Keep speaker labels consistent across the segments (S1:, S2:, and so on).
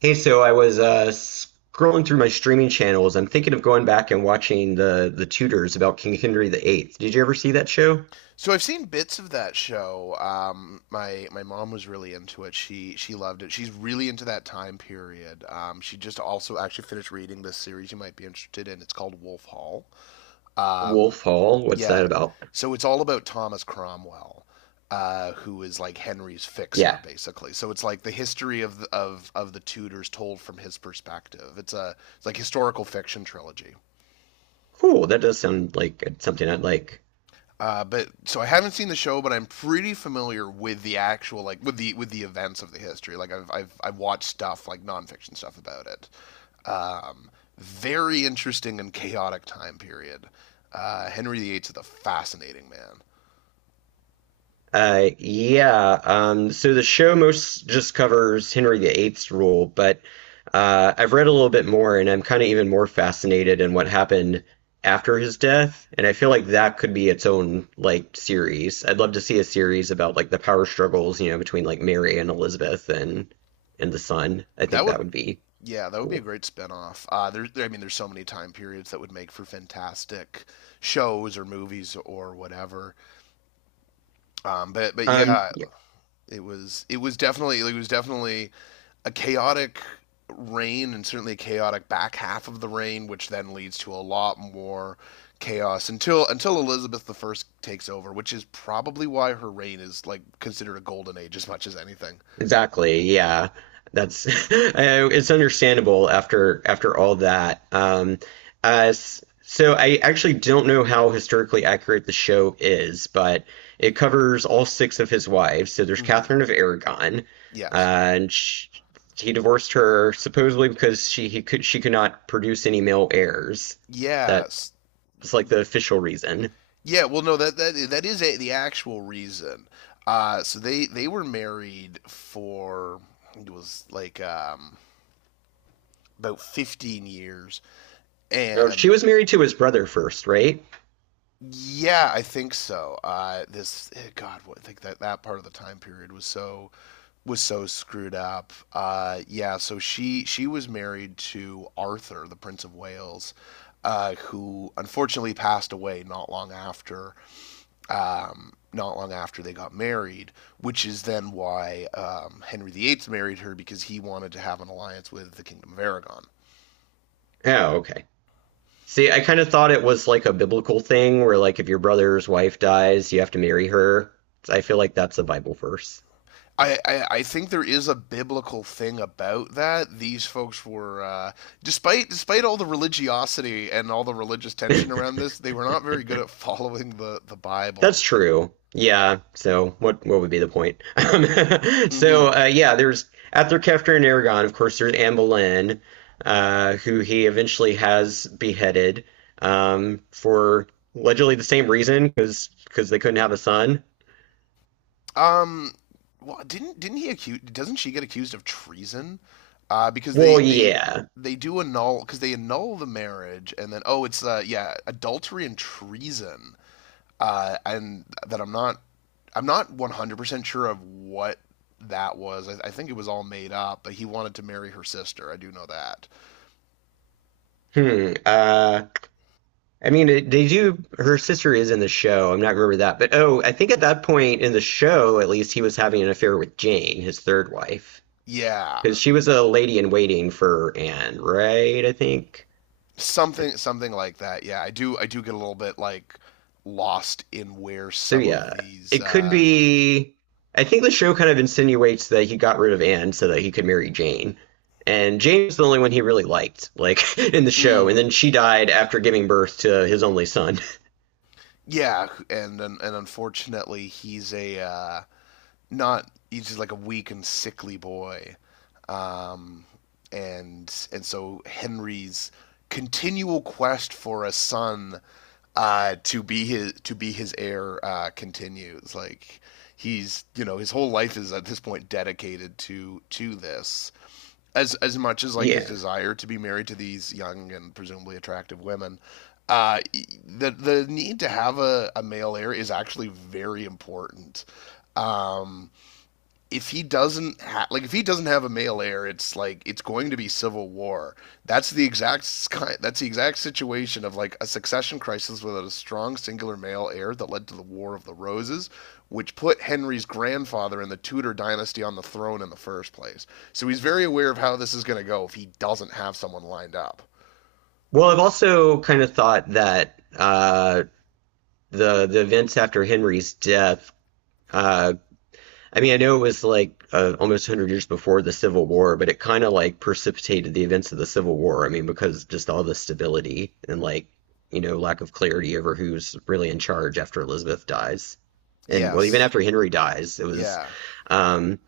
S1: Hey, so I was scrolling through my streaming channels. I'm thinking of going back and watching the Tudors about King Henry the Eighth. Did you ever see that show?
S2: So I've seen bits of that show. My mom was really into it. She loved it. She's really into that time period. She just also actually finished reading this series you might be interested in. It's called Wolf Hall. Um,
S1: Wolf Hall? What's
S2: yeah.
S1: that about?
S2: So it's all about Thomas Cromwell, who is like Henry's fixer
S1: Yeah,
S2: basically. So it's like the history of the Tudors told from his perspective. It's like historical fiction trilogy.
S1: cool. That does sound like something I'd like.
S2: But so I haven't seen the show, but I'm pretty familiar with the actual like with the events of the history. Like I've watched stuff like nonfiction stuff about it. Um, Very interesting and chaotic time period. Henry the Eighth is a fascinating man.
S1: Yeah. So the show most just covers Henry the Eighth's rule, but I've read a little bit more, and I'm kind of even more fascinated in what happened after his death. And I feel like that could be its own like series. I'd love to see a series about like the power struggles, between like Mary and Elizabeth and the son. I
S2: That
S1: think that
S2: would,
S1: would be
S2: yeah, that would be a
S1: cool.
S2: great spinoff. I mean, there's so many time periods that would make for fantastic shows or movies or whatever. But
S1: Um,
S2: yeah, it was definitely like, it was definitely a chaotic reign, and certainly a chaotic back half of the reign, which then leads to a lot more chaos until Elizabeth the First takes over, which is probably why her reign is like considered a golden age as much as anything.
S1: Exactly. Yeah. That's it's understandable after all that. So I actually don't know how historically accurate the show is, but it covers all six of his wives. So there's
S2: Mm-hmm.
S1: Catherine of Aragon,
S2: Yes.
S1: and sh he divorced her supposedly because she could not produce any male heirs. That
S2: Yes.
S1: was like the official reason.
S2: Yeah. Well, no. That is a, the actual reason. So they were married for it was like about 15 years,
S1: Oh, she
S2: and
S1: was married to his brother first, right?
S2: yeah, I think so. This eh, God, what, I think that that part of the time period was so screwed up. Yeah, so she was married to Arthur, the Prince of Wales, who unfortunately passed away not long after not long after they got married, which is then why Henry VIII married her because he wanted to have an alliance with the Kingdom of Aragon.
S1: Oh, okay. See, I kind of thought it was like a biblical thing where like if your brother's wife dies, you have to marry her. I feel like that's a Bible verse.
S2: I think there is a biblical thing about that. These folks were, despite all the religiosity and all the religious tension around this, they were not very good at following the Bible.
S1: That's true. Yeah. So what would be the point?
S2: Hmm.
S1: So yeah, there's after Kefter and Aragon, of course, there's Anne Boleyn, who he eventually has beheaded for allegedly the same reason because they couldn't have a son.
S2: Um, well, didn't he accuse? Doesn't she get accused of treason? Uh, because they
S1: Well,
S2: they
S1: yeah.
S2: they do annul, because they annul the marriage, and then, oh, it's yeah, adultery and treason. And that I'm not, I'm not 100% sure of what that was. I think it was all made up, but he wanted to marry her sister. I do know that.
S1: Hmm. I mean, they do. Her sister is in the show. I'm not remember that, but oh, I think at that point in the show, at least, he was having an affair with Jane, his third wife,
S2: Yeah,
S1: because she was a lady in waiting for Anne, right? I think.
S2: something like that. Yeah, I do get a little bit like lost in where
S1: So
S2: some of
S1: yeah,
S2: these.
S1: it could be. I think the show kind of insinuates that he got rid of Anne so that he could marry Jane, and Jane was the only one he really liked, like in the show. And
S2: Mm,
S1: then she died after giving birth to his only son.
S2: yeah, and unfortunately, he's a not. He's just like a weak and sickly boy. um, and so Henry's continual quest for a son, uh, to be his heir, continues. Like, he's, you know, his whole life is at this point dedicated to this as much as like his
S1: Yeah.
S2: desire to be married to these young and presumably attractive women. The need to have a male heir is actually very important. Um, if he doesn't ha- like if he doesn't have a male heir, it's like it's going to be civil war. That's the that's the exact situation of like a succession crisis without a strong singular male heir that led to the War of the Roses, which put Henry's grandfather in the Tudor dynasty on the throne in the first place. So he's very aware of how this is going to go if he doesn't have someone lined up.
S1: Well, I've also kind of thought that the events after Henry's death. Uh, I mean, I know it was like almost 100 years before the Civil War, but it kind of like precipitated the events of the Civil War. I mean, because just all the stability and like lack of clarity over who's really in charge after Elizabeth dies, and well, even
S2: Yes.
S1: after Henry dies, it was.
S2: Yeah.
S1: Um,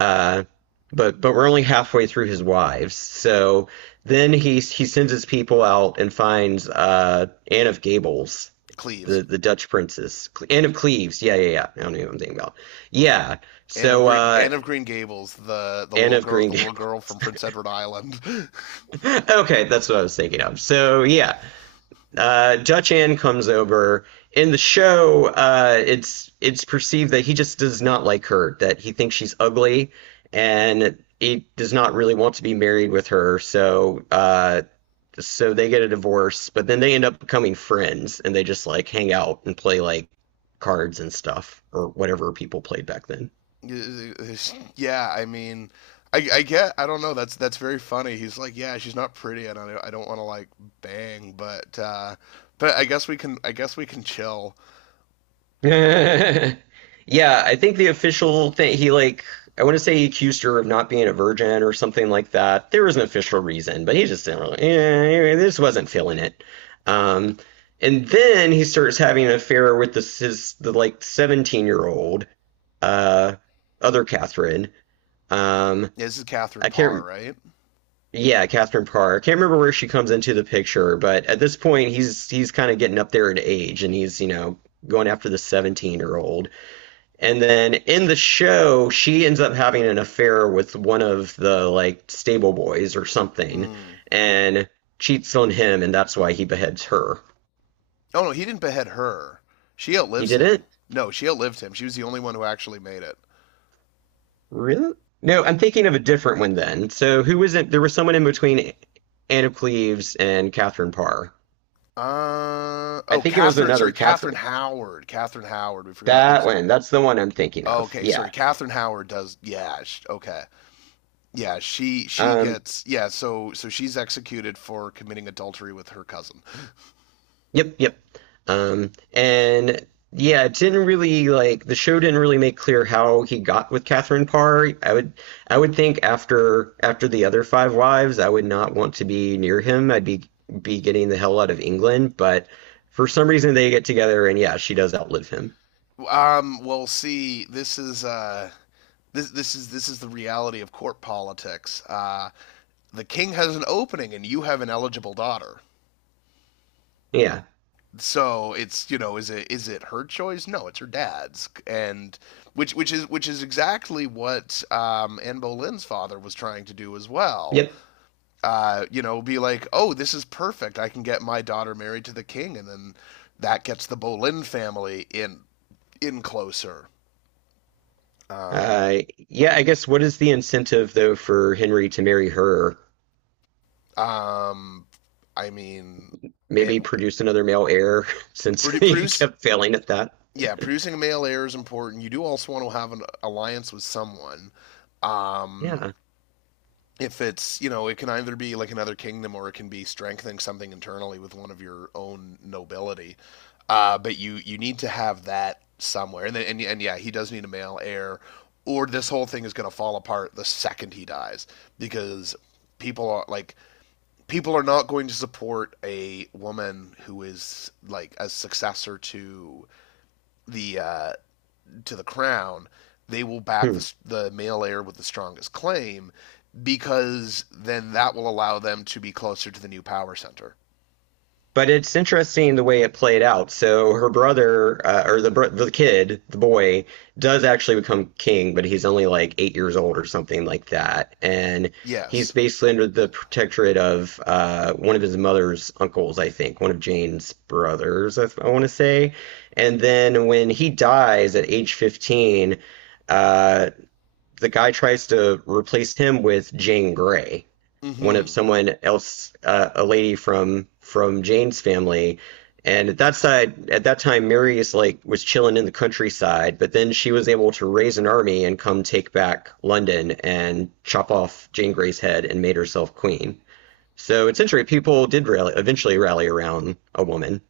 S1: uh, but we're only halfway through his wives. So then he sends his people out and finds Anne of Gables,
S2: Cleves.
S1: the Dutch princess, Anne of Cleves. Yeah, yeah, yeah. I don't know what I'm thinking about. Yeah. So uh,
S2: Anne of Green Gables, the the
S1: Anne
S2: little
S1: of
S2: girl
S1: Green
S2: the little girl
S1: Gables.
S2: from Prince Edward Island.
S1: Okay, that's what I was thinking of. So yeah, Dutch Ann comes over. In the show, it's perceived that he just does not like her, that he thinks she's ugly, and he does not really want to be married with her. So they get a divorce, but then they end up becoming friends, and they just like hang out and play like cards and stuff or whatever people played back then.
S2: Yeah, I mean, I get, I don't know. That's very funny. He's like, yeah, she's not pretty, and I don't want to like bang, but I guess we can chill.
S1: Yeah, I think the official thing he like I want to say he accused her of not being a virgin or something like that. There was an official reason, but he just didn't really. Yeah, this wasn't feeling it. Um, and then he starts having an affair with this his the like 17-year-old uh other Catherine. Um,
S2: Yeah, this is Catherine
S1: I
S2: Parr,
S1: can't.
S2: right?
S1: Yeah, Catherine Parr. I can't remember where she comes into the picture, but at this point he's kind of getting up there in age, and he's going after the 17-year-old. And then in the show, she ends up having an affair with one of the like stable boys or something
S2: Mm.
S1: and cheats on him, and that's why he beheads her.
S2: Oh no, he didn't behead her. She
S1: He
S2: outlives
S1: did
S2: him.
S1: it?
S2: No, she outlived him. She was the only one who actually made it.
S1: Really? No, I'm thinking of a different one then. So who was it? There was someone in between Anna Cleves and Catherine Parr.
S2: Uh
S1: I
S2: oh,
S1: think it was
S2: Catherine. Sorry,
S1: another
S2: Catherine
S1: Catherine.
S2: Howard. Catherine Howard. We forgot
S1: That
S2: this.
S1: one. That's the one I'm thinking
S2: Oh,
S1: of.
S2: okay, sorry.
S1: Yeah.
S2: Catherine Howard does. Yeah. sh Okay. Yeah, she
S1: Um,
S2: gets yeah. So she's executed for committing adultery with her cousin.
S1: Yep, yep. And yeah, it didn't really like the show didn't really make clear how he got with Catherine Parr. I would think after the other five wives, I would not want to be near him. I'd be getting the hell out of England, but for some reason they get together and yeah, she does outlive him.
S2: Well, see, This, this is the reality of court politics. The king has an opening, and you have an eligible daughter.
S1: Yeah.
S2: So it's, you know, is it her choice? No, it's her dad's, and which is exactly what Anne Boleyn's father was trying to do as well.
S1: Yep.
S2: You know, be like, oh, this is perfect. I can get my daughter married to the king, and then that gets the Boleyn family in closer. Um,
S1: Yeah, I guess what is the incentive though for Henry to marry her?
S2: um, I mean, it
S1: Maybe produce another male heir since he
S2: produce
S1: kept failing at that.
S2: yeah, producing a male heir is important. You do also want to have an alliance with someone. Um,
S1: Yeah.
S2: if it's, you know, it can either be like another kingdom or it can be strengthening something internally with one of your own nobility, but you need to have that somewhere, and then, and yeah, he does need a male heir or this whole thing is going to fall apart the second he dies, because people are like, people are not going to support a woman who is like a successor the uh to the crown. They will back
S1: Hmm.
S2: the male heir with the strongest claim, because then that will allow them to be closer to the new power center.
S1: But it's interesting the way it played out. So her brother, or the kid, the boy, does actually become king, but he's only like 8 years old or something like that, and he's
S2: Yes.
S1: basically under the protectorate of one of his mother's uncles, I think, one of Jane's brothers, I want to say. And then when he dies at age 15, uh, the guy tries to replace him with Jane Grey
S2: Mm
S1: one of
S2: hmm.
S1: someone else, a lady from Jane's family. And at that time, Mary is like was chilling in the countryside, but then she was able to raise an army and come take back London and chop off Jane Grey's head and made herself queen. So it's interesting. People eventually rally around a woman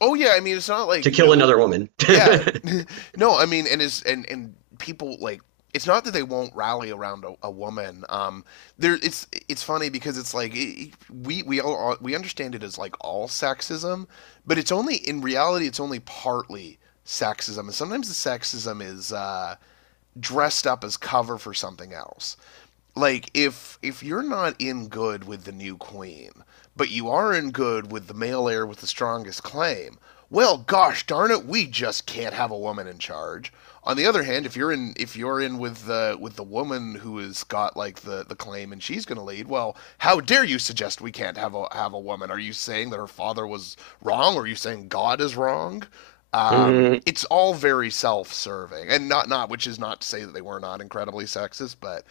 S2: Oh yeah, I mean it's not like,
S1: to kill
S2: no,
S1: another woman.
S2: yeah. No, I mean, and is and people like, it's not that they won't rally around a woman. It's funny because it's like it, we all we understand it as like all sexism, but it's only in reality it's only partly sexism, and sometimes the sexism is dressed up as cover for something else, like if you're not in good with the new queen, but you are in good with the male heir with the strongest claim, well gosh darn it, we just can't have a woman in charge. On the other hand, if you're in with the woman who has got like the claim and she's going to lead, well, how dare you suggest we can't have a woman? Are you saying that her father was wrong? Or are you saying God is wrong?
S1: Hmm.
S2: It's all very self-serving, and not not which is not to say that they were not incredibly sexist, but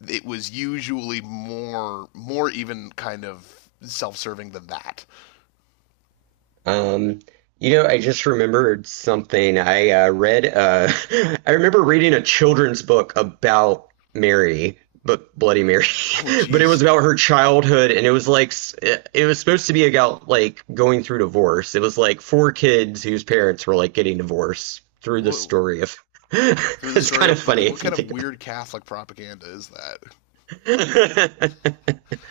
S2: it was usually more even kind of self-serving than that.
S1: Um, I just remembered something. I remember reading a children's book about Mary, but Bloody Mary,
S2: Oh
S1: but it
S2: geez.
S1: was about her childhood, and it was supposed to be about like going through divorce. It was like four kids whose parents were like getting divorced through the
S2: Wha-
S1: story of.
S2: through the
S1: It's
S2: story
S1: kind of
S2: of
S1: funny
S2: what
S1: if you
S2: kind of
S1: think about
S2: weird Catholic propaganda is that?
S1: it.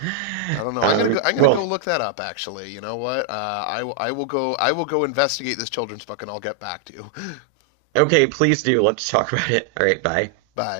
S2: I don't know. I'm gonna go
S1: Well,
S2: look that up. Actually, you know what? I will go. I will go investigate this children's book, and I'll get back to you.
S1: okay, please do. Let's talk about it. All right, bye.
S2: Bye.